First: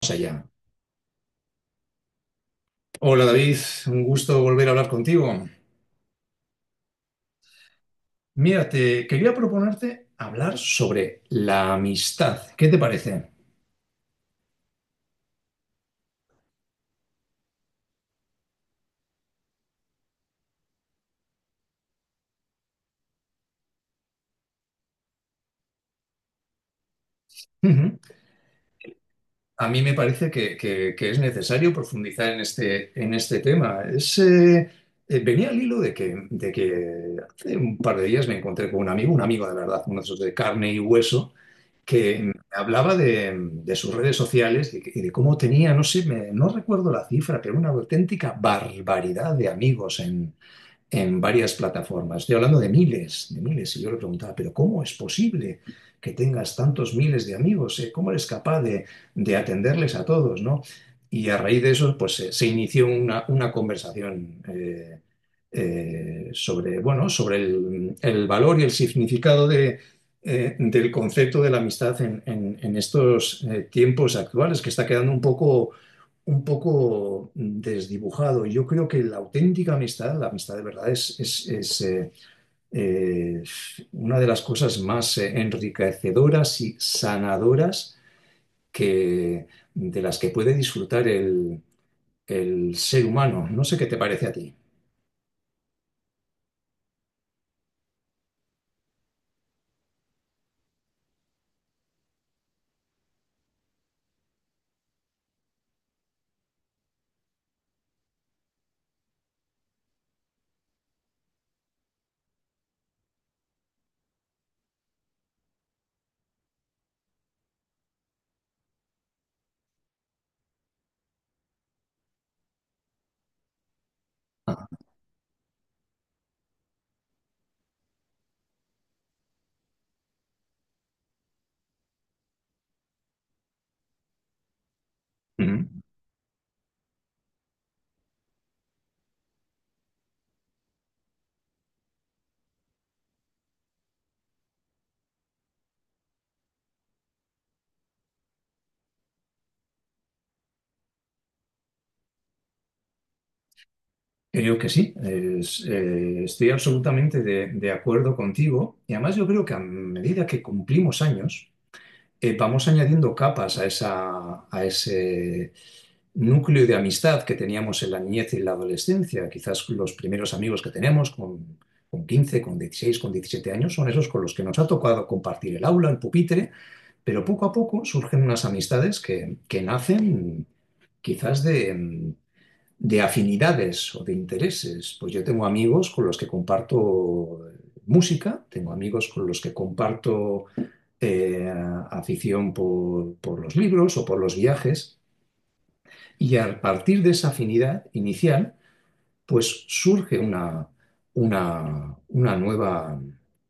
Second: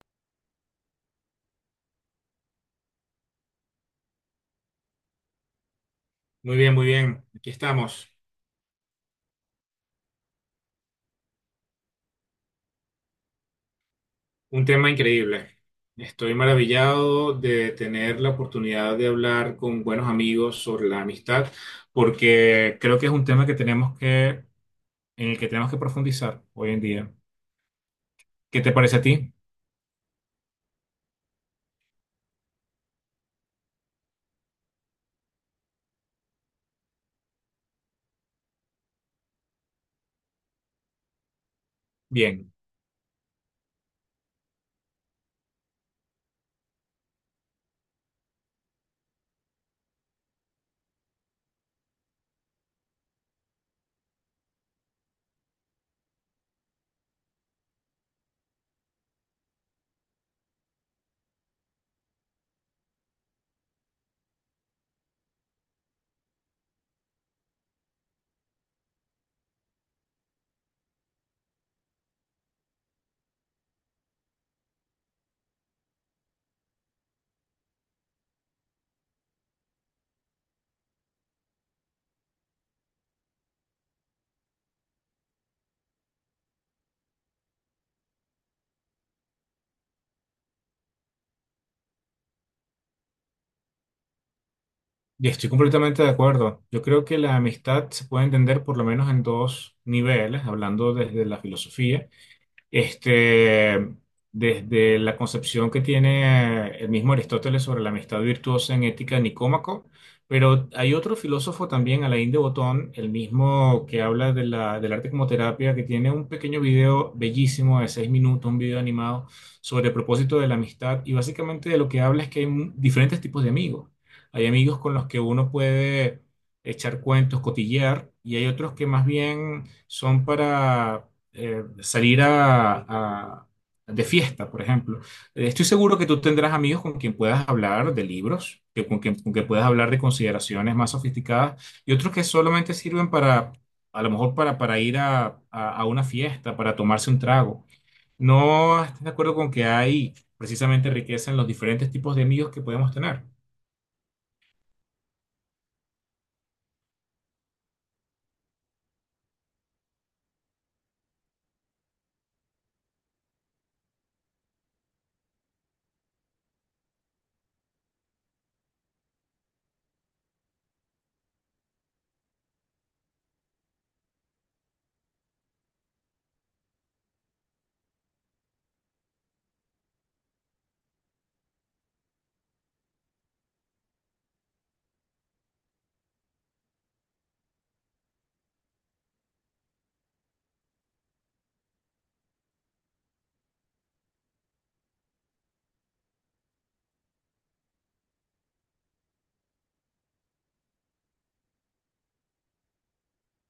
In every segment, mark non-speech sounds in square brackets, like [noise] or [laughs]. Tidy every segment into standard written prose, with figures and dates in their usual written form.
Vamos allá. Hola David, un gusto volver a hablar contigo. Muy bien, muy bien. Aquí estamos. Mira, te quería proponerte hablar sobre la amistad. ¿Qué te parece? Un tema increíble. Estoy maravillado de tener la oportunidad de hablar con buenos amigos sobre la amistad, porque creo que es un tema en el que tenemos que profundizar hoy en día. Ujú. ¿Qué te parece a ti? A mí me parece que es necesario profundizar en este tema. Venía al hilo de que hace un par de días me encontré con un amigo de verdad, uno de esos de carne y hueso, que me Bien. hablaba de sus redes sociales y, de cómo tenía, no sé, no recuerdo la cifra, pero una auténtica barbaridad de amigos en varias plataformas. Estoy hablando de miles, de miles. Y yo le preguntaba, pero ¿cómo es posible que tengas tantos miles de amigos? ¿eh? ¿Cómo eres capaz de atenderles a todos, no? Y a raíz de eso, pues se inició una conversación sobre, bueno, sobre el valor y el significado del concepto de la amistad en estos tiempos actuales, que está quedando un poco desdibujado. Yo creo que la auténtica amistad, la amistad de verdad, es, eh, una de las cosas más enriquecedoras y sanadoras que, de las que puede disfrutar el ser humano. No sé qué te parece a ti. Y estoy completamente de acuerdo. Yo creo que la amistad se puede entender por lo menos en dos niveles, hablando desde la filosofía. Este, Desde la concepción que tiene el mismo Aristóteles sobre la amistad virtuosa en Ética de Nicómaco, pero hay otro filósofo también, Alain de Botton, el mismo que habla de del arte como terapia, que tiene un pequeño video bellísimo de 6 minutos, un video animado sobre el propósito de la amistad y básicamente de lo que habla es que hay diferentes tipos de amigos. Hay Ah, amigos con los que uno puede echar cuentos, cotillear, y hay otros que más bien son para salir de fiesta, por ejemplo. Estoy ujú. seguro que tú tendrás amigos con quien puedas hablar de libros, con quien puedas hablar de consideraciones más sofisticadas y otros que solamente sirven a lo mejor para ir a una fiesta, para tomarse un trago. ¿No estás de acuerdo con que hay precisamente riqueza en los diferentes tipos de amigos que podemos tener? Creo que sí. Estoy absolutamente de acuerdo contigo, y además yo creo que a medida que cumplimos años, vamos añadiendo capas a ese núcleo de amistad que teníamos en la niñez y en la adolescencia. Quizás los primeros amigos que tenemos con 15, con 16, con 17 años, son esos con los que nos ha tocado compartir el aula, el pupitre, pero poco a poco surgen unas amistades que nacen quizás de afinidades o de intereses. Pues yo tengo amigos con los que comparto música, tengo amigos con los que comparto eh, afición por los libros o por los viajes. Y a partir de esa afinidad inicial, pues surge una nueva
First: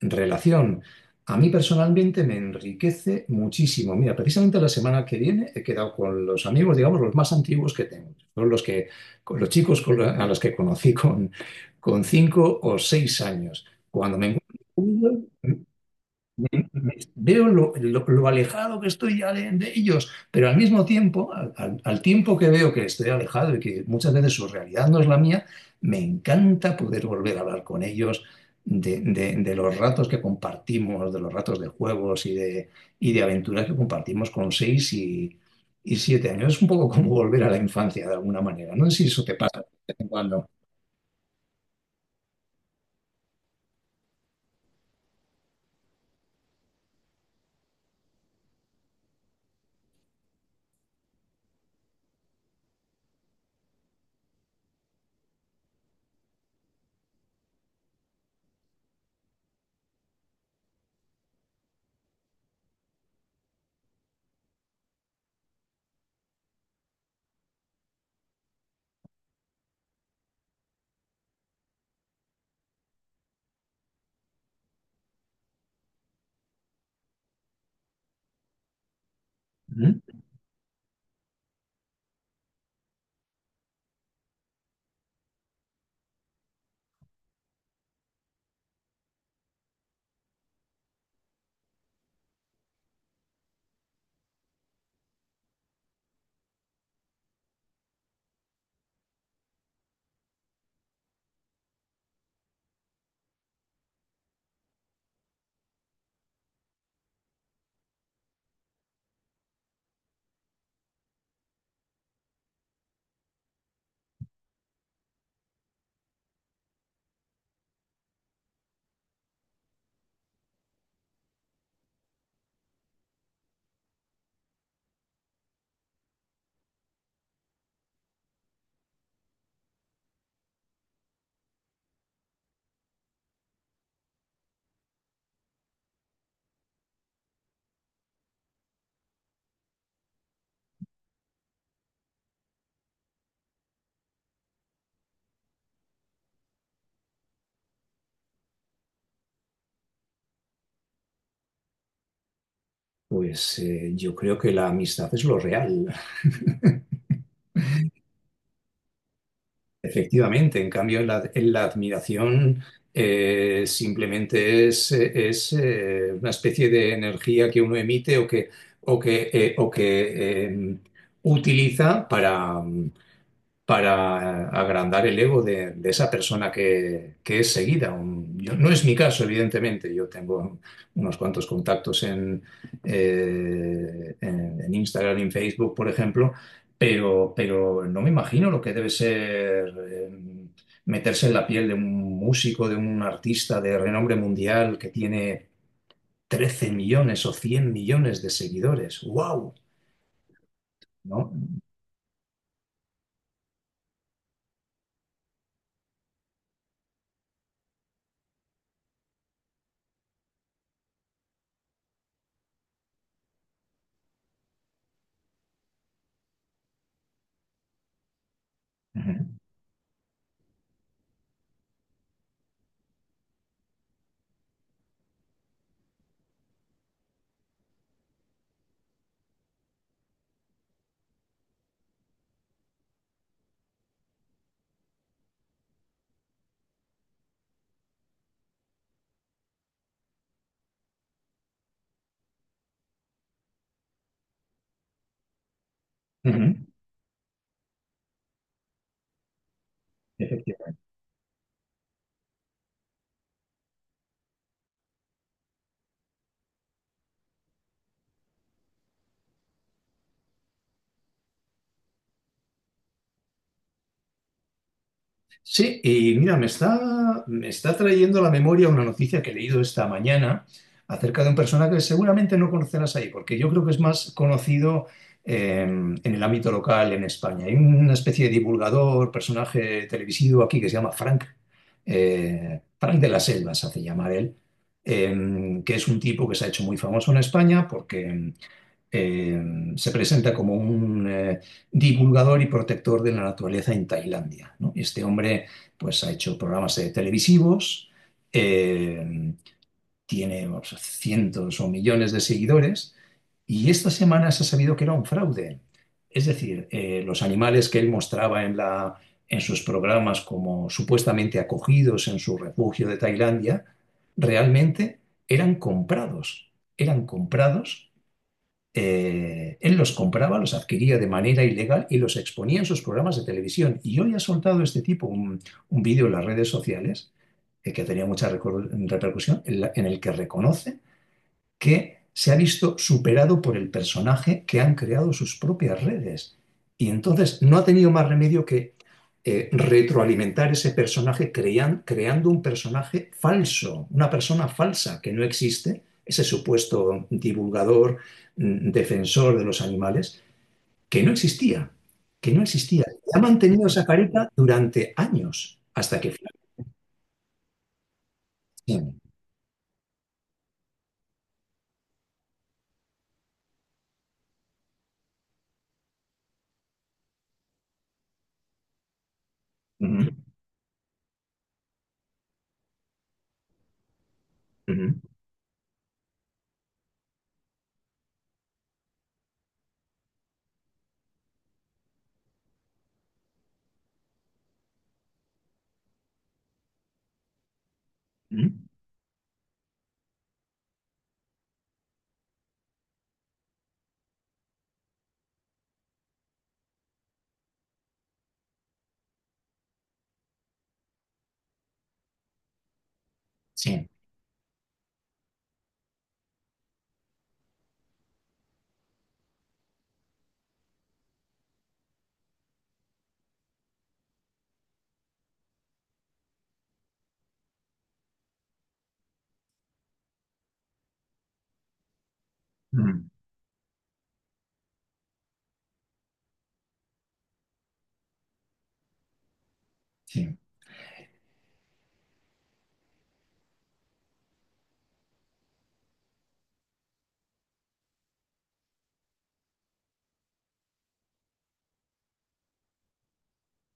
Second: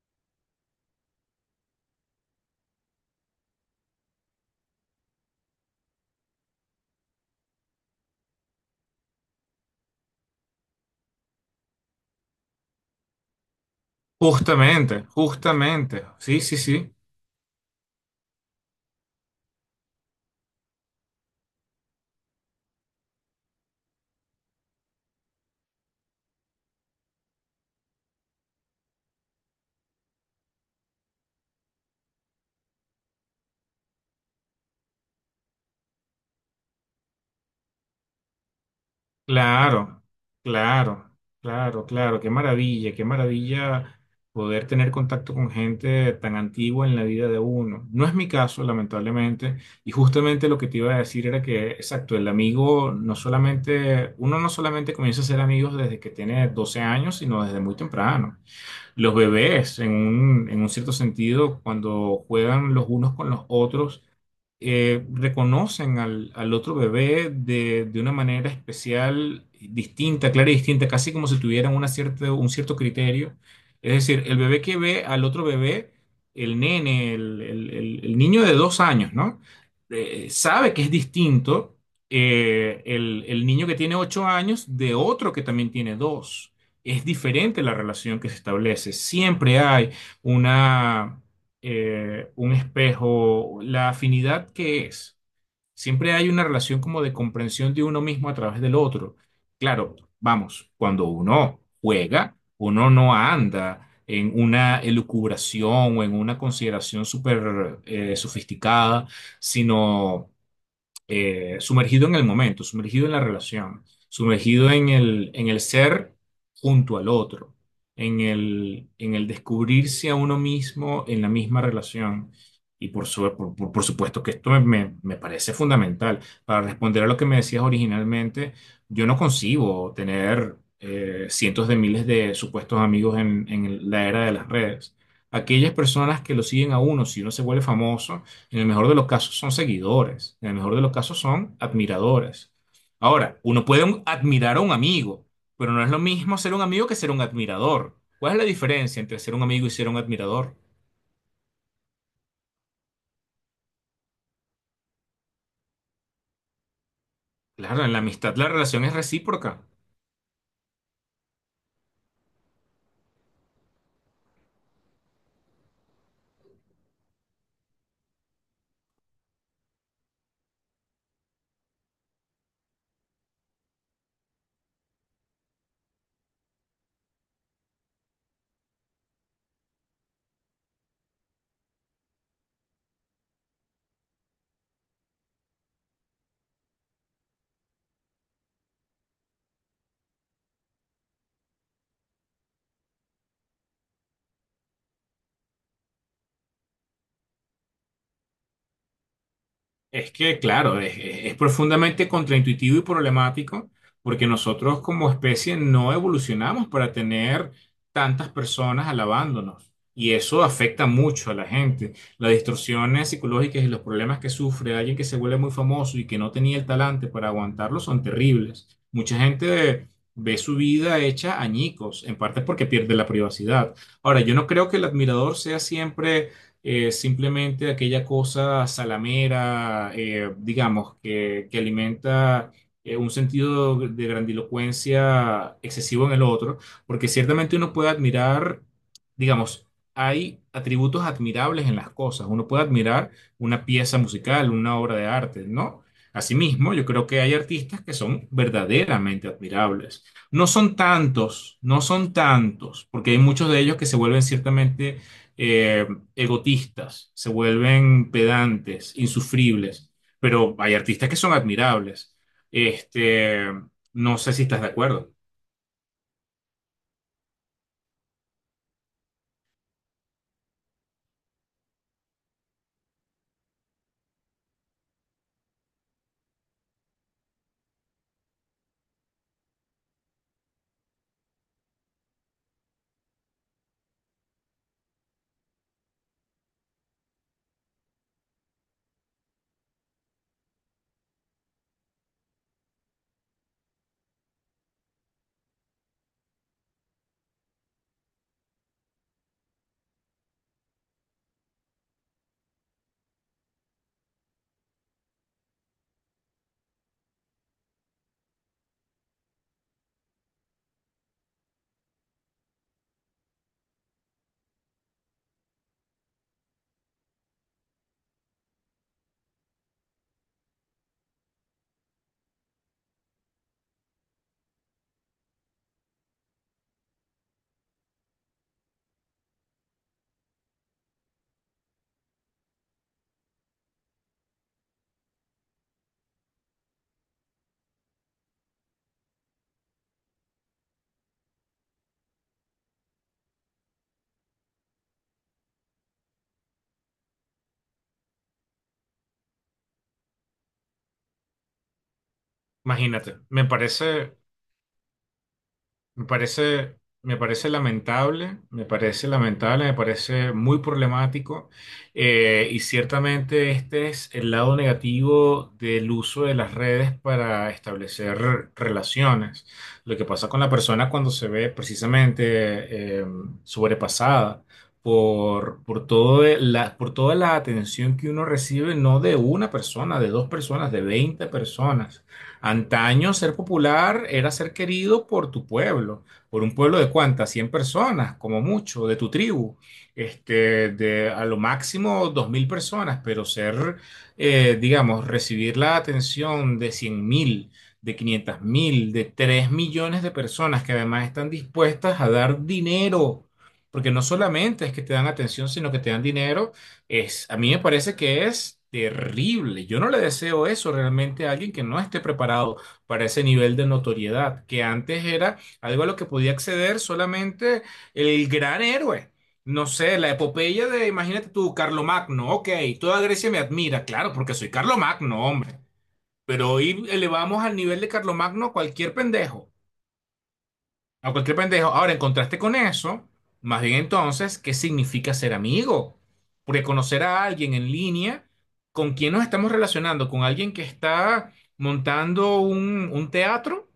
relación. A mí personalmente me enriquece muchísimo. Mira, precisamente la semana que viene he quedado con los amigos, digamos, los más antiguos que tengo. Son los que, con los chicos con los- a los que conocí con cinco o seis años. Cuando me Justamente, encuentro, justamente. Sí, sí, sí. Veo lo alejado que estoy ya de ellos, pero al mismo tiempo, al tiempo que veo que estoy alejado y que muchas veces su realidad no es la mía, me encanta poder volver a hablar con ellos de los ratos que compartimos, de los ratos de juegos y de aventuras que compartimos con seis y siete años. Es un poco como volver a la infancia de alguna manera. No sé si eso te pasa de vez Claro, en cuando. claro, claro, claro, qué maravilla poder tener contacto con gente tan antigua en la vida de uno. No es mi caso, lamentablemente, y justamente lo que te iba a decir era que, exacto, el amigo no solamente, uno no solamente comienza a ser amigos desde que tiene 12 años, sino desde muy temprano. Los bebés, en un cierto sentido, cuando juegan los unos con los otros, reconocen al otro bebé de una manera especial, distinta, clara y distinta, casi como si tuvieran un cierto criterio. Es decir, el bebé que ve al otro bebé, el nene, el niño de 2 años, ¿no? ¿Mm? Sabe que es distinto el niño que tiene 8 años de otro que también tiene dos. Es diferente la relación que se establece. Siempre hay una un espejo, la afinidad que es. Siempre hay una relación como de comprensión de uno mismo a través del otro. Claro, vamos, cuando uno juega, uno no anda en una elucubración o en una consideración súper sofisticada, sino sumergido en el momento, sumergido en la relación, sumergido en el ser junto al otro, en el descubrirse a uno mismo en la misma relación. Y por, su- por supuesto que esto me parece fundamental. Para responder a lo que me decías originalmente, yo no concibo tener cientos de miles de supuestos amigos en la era de las redes. Aquellas personas que lo siguen a uno, si uno se vuelve famoso, en el mejor de los casos son seguidores, en el mejor de los casos son admiradores. Ahora, uno puede admirar a un amigo, pero no es lo mismo ser un amigo que ser un admirador. ¿Cuál es la diferencia entre ser un amigo y ser un admirador? Pues yo creo que la amistad es lo real. Claro, en la amistad la relación es recíproca. Efectivamente, en cambio, en la admiración simplemente es una especie de energía que uno emite o que eh, utiliza para agrandar el ego de esa persona que es seguida. No es mi caso, evidentemente. Yo tengo unos cuantos contactos en Instagram y en Facebook, por ejemplo, pero no me imagino lo que debe ser meterse en la piel de un músico, de un artista de renombre mundial que tiene 13 millones o 100 millones de seguidores. ¡Wow! Es que, claro, es, es- ¿No? es profundamente contraintuitivo y problemático porque nosotros como especie no evolucionamos para tener tantas personas alabándonos y eso afecta mucho a la gente. Las distorsiones psicológicas y los problemas que sufre alguien que se vuelve muy famoso y que no tenía el talante para aguantarlo son terribles. Mucha Ujú. gente ve su vida hecha añicos, en parte porque pierde la privacidad. Ahora, yo no creo que el admirador sea siempre simplemente aquella cosa salamera, digamos, que alimenta un sentido de grandilocuencia excesivo en el otro, porque ciertamente uno puede admirar, digamos, hay atributos admirables en las cosas, uno puede admirar una pieza musical, una obra de arte, ¿no? Ujú. Asimismo, yo creo que hay artistas que son verdaderamente admirables. No Efectivamente. son tantos, no son tantos, porque hay muchos de ellos que se vuelven ciertamente eh, egotistas, se vuelven pedantes, insufribles, pero hay artistas que son admirables. Este, no sé si estás de acuerdo. Sí, y mira, me está trayendo a la memoria una noticia que he leído esta mañana acerca de un personaje que seguramente no conocerás ahí, porque yo creo que es más conocido en el ámbito local en España. Hay una especie de divulgador, personaje televisivo aquí que se llama Frank, Frank de las Selvas, hace llamar él, que es un tipo que se ha hecho muy famoso en España porque se presenta como un divulgador y protector de la naturaleza en Tailandia, ¿no? Este hombre pues, ha hecho programas televisivos, eh, tiene o cientos o millones de seguidores, y esta semana se ha sabido que era un fraude. Es decir, los animales que él mostraba en sus programas como supuestamente acogidos en su refugio de Tailandia, realmente eran comprados, eran comprados, él los compraba, los adquiría de manera ilegal y los exponía en sus programas de televisión. Y hoy ha soltado este tipo un vídeo en las redes sociales que tenía mucha repercusión, en el que reconoce que se ha visto superado por el personaje que han creado sus propias redes. Y entonces no ha tenido más remedio que retroalimentar ese personaje creando un personaje falso, una persona falsa que no existe, ese supuesto divulgador, mm, defensor de los animales, que no existía, que no existía. Y Imagínate, ha mantenido esa careta durante años hasta Me que... Sí. parece, me parece lamentable, me parece lamentable, me parece muy problemático y ciertamente este es el lado negativo del uso de las redes para establecer relaciones. Lo que Ujú, pasa con la persona cuando se ve precisamente eh, sobrepasada ujú, por toda la atención que uno recibe, no de una persona, de dos personas, de 20 personas. Antaño ser popular era ser querido por tu pueblo, por un pueblo de cuántas, 100 personas, como ujú. mucho, de tu tribu, este, de a lo máximo 2.000 personas, pero digamos, recibir la atención de 100.000, de 500.000, de 3 millones de personas que además están dispuestas a dar dinero, Sí. porque no solamente es que te dan atención, sino que te dan dinero es, a mí me parece que es terrible. Yo no le deseo eso realmente a alguien que no esté preparado para ese nivel de notoriedad, que antes era algo a lo que podía acceder solamente el gran héroe. No sé, la epopeya de, imagínate tú, Carlomagno, ok, Ujú, toda Grecia me admira, claro, porque soy Carlomagno, hombre. Pero hoy elevamos al nivel de Carlomagno a cualquier pendejo. sí. A cualquier pendejo. Ahora, en contraste con eso, más bien entonces, ¿qué significa ser amigo? Porque conocer a alguien en línea, ¿con quién nos estamos relacionando? ¿Con alguien que está montando un teatro?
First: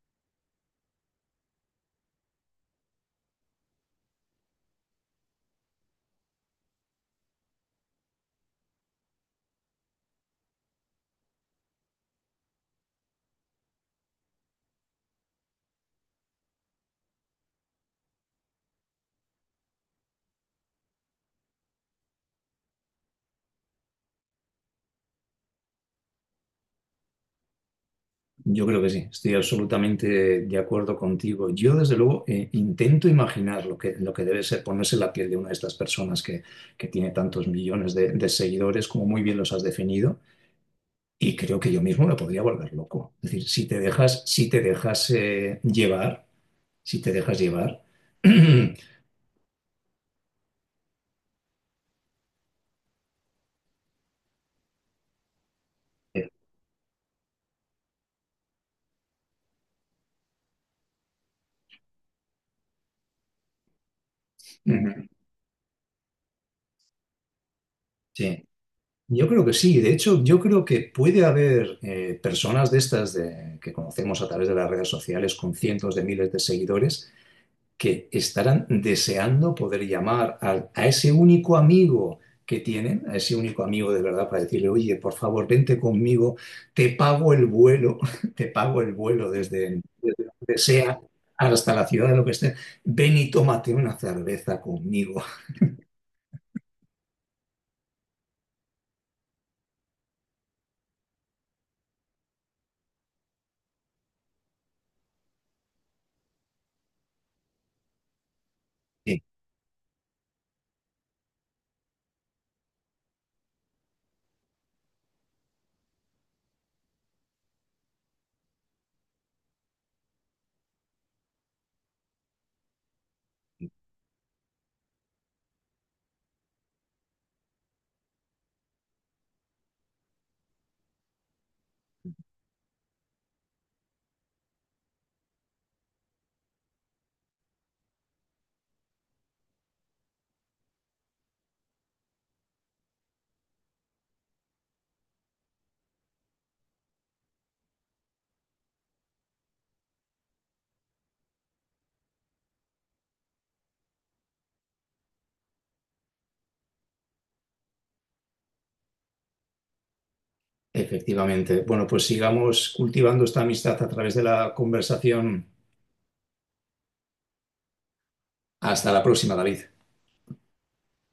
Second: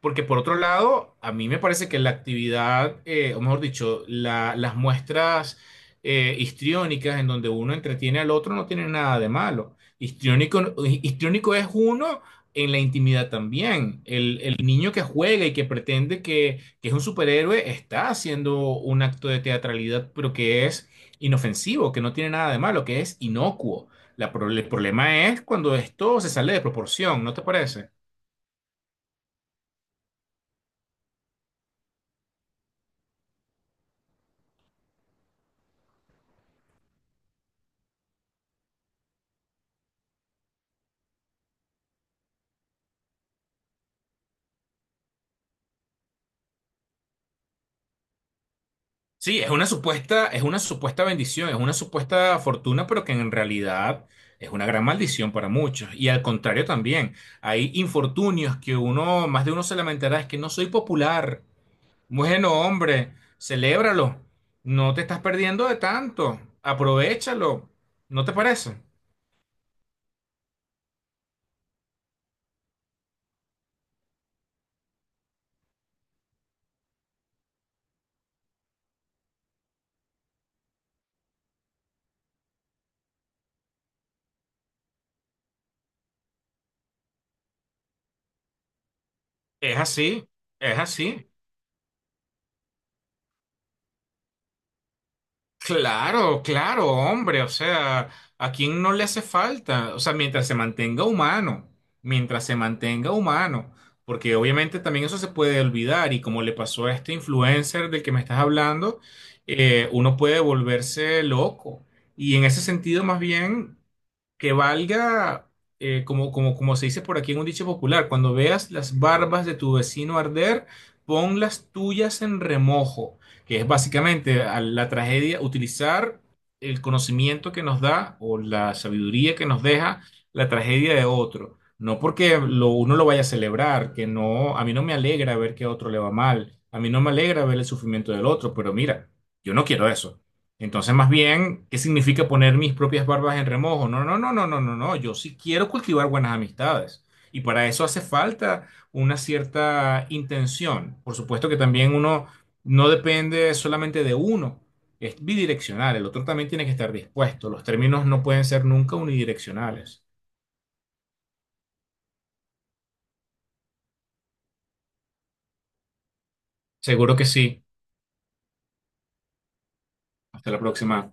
Porque por otro lado, a mí me parece que la actividad, o mejor dicho, las muestras histriónicas en donde uno entretiene al otro no tienen nada de malo. Histriónico, histriónico es uno en la intimidad también. El niño que juega y que pretende que es un superhéroe está haciendo un acto de teatralidad, pero que es inofensivo, que no tiene nada de malo, que es inocuo. El problema es cuando esto se sale de proporción, ¿no te parece? Yo creo que sí, estoy absolutamente de acuerdo contigo. Yo, desde luego, intento imaginar lo que debe ser ponerse en la piel de una de estas personas que tiene tantos millones de seguidores, como muy bien los has definido, y creo que yo mismo me podría volver loco. Es decir, si te dejas, si te dejas llevar, si te dejas llevar, [clears throat] eh, Sí, es una supuesta bendición, es una supuesta fortuna, pero que en realidad es una gran maldición para muchos. Y al contrario también, hay infortunios que uno, más de uno se lamentará, es que no soy popular. Bueno, hombre, celébralo. No te ujú, estás perdiendo de tanto. Aprovechalo. ¿No te sí. parece? Yo creo que sí. De hecho, yo creo que puede haber personas de estas que conocemos a través de las redes sociales con cientos de miles de seguidores que estarán deseando poder llamar a ese único amigo que tienen, a ese único amigo de verdad para decirle, oye, por favor, vente conmigo, te pago el vuelo, [laughs] te pago el vuelo Es desde, desde así, donde es sea así. hasta la ciudad de lo que esté, ven y tómate una cerveza conmigo. [laughs] Claro, claro, hombre, o sea, ¿a quién no le hace falta? O sea, mientras se mantenga humano, mientras se mantenga humano, porque obviamente también eso se puede olvidar y como le pasó a este influencer del que me estás hablando, Sí, uno puede volverse loco. Y en ese sentido, más bien, que valga, como se dice por aquí en un dicho popular, cuando veas las barbas de tu vecino arder, pon las tuyas en remojo que es básicamente a la tragedia utilizar el conocimiento que nos da o la sabiduría que nos deja la tragedia de otro. No porque lo, uno lo vaya a celebrar, que no, a mí no me alegra ver que a otro le va mal, a mí no me alegra ver el sufrimiento del otro, pero mira, yo no quiero eso. Entonces, más bien, ¿qué significa poner mis propias barbas en remojo? No, no, no, no, no, no, no. Yo sí quiero cultivar buenas amistades. Y para eso hace falta una cierta intención. Por supuesto que también uno no depende solamente de uno, es bidireccional, el otro también tiene que estar dispuesto, los términos no pueden ser nunca unidireccionales. efectivamente. Bueno, pues sigamos cultivando esta amistad a través de la conversación. Seguro que sí. Hasta la próxima, David. Hasta la próxima.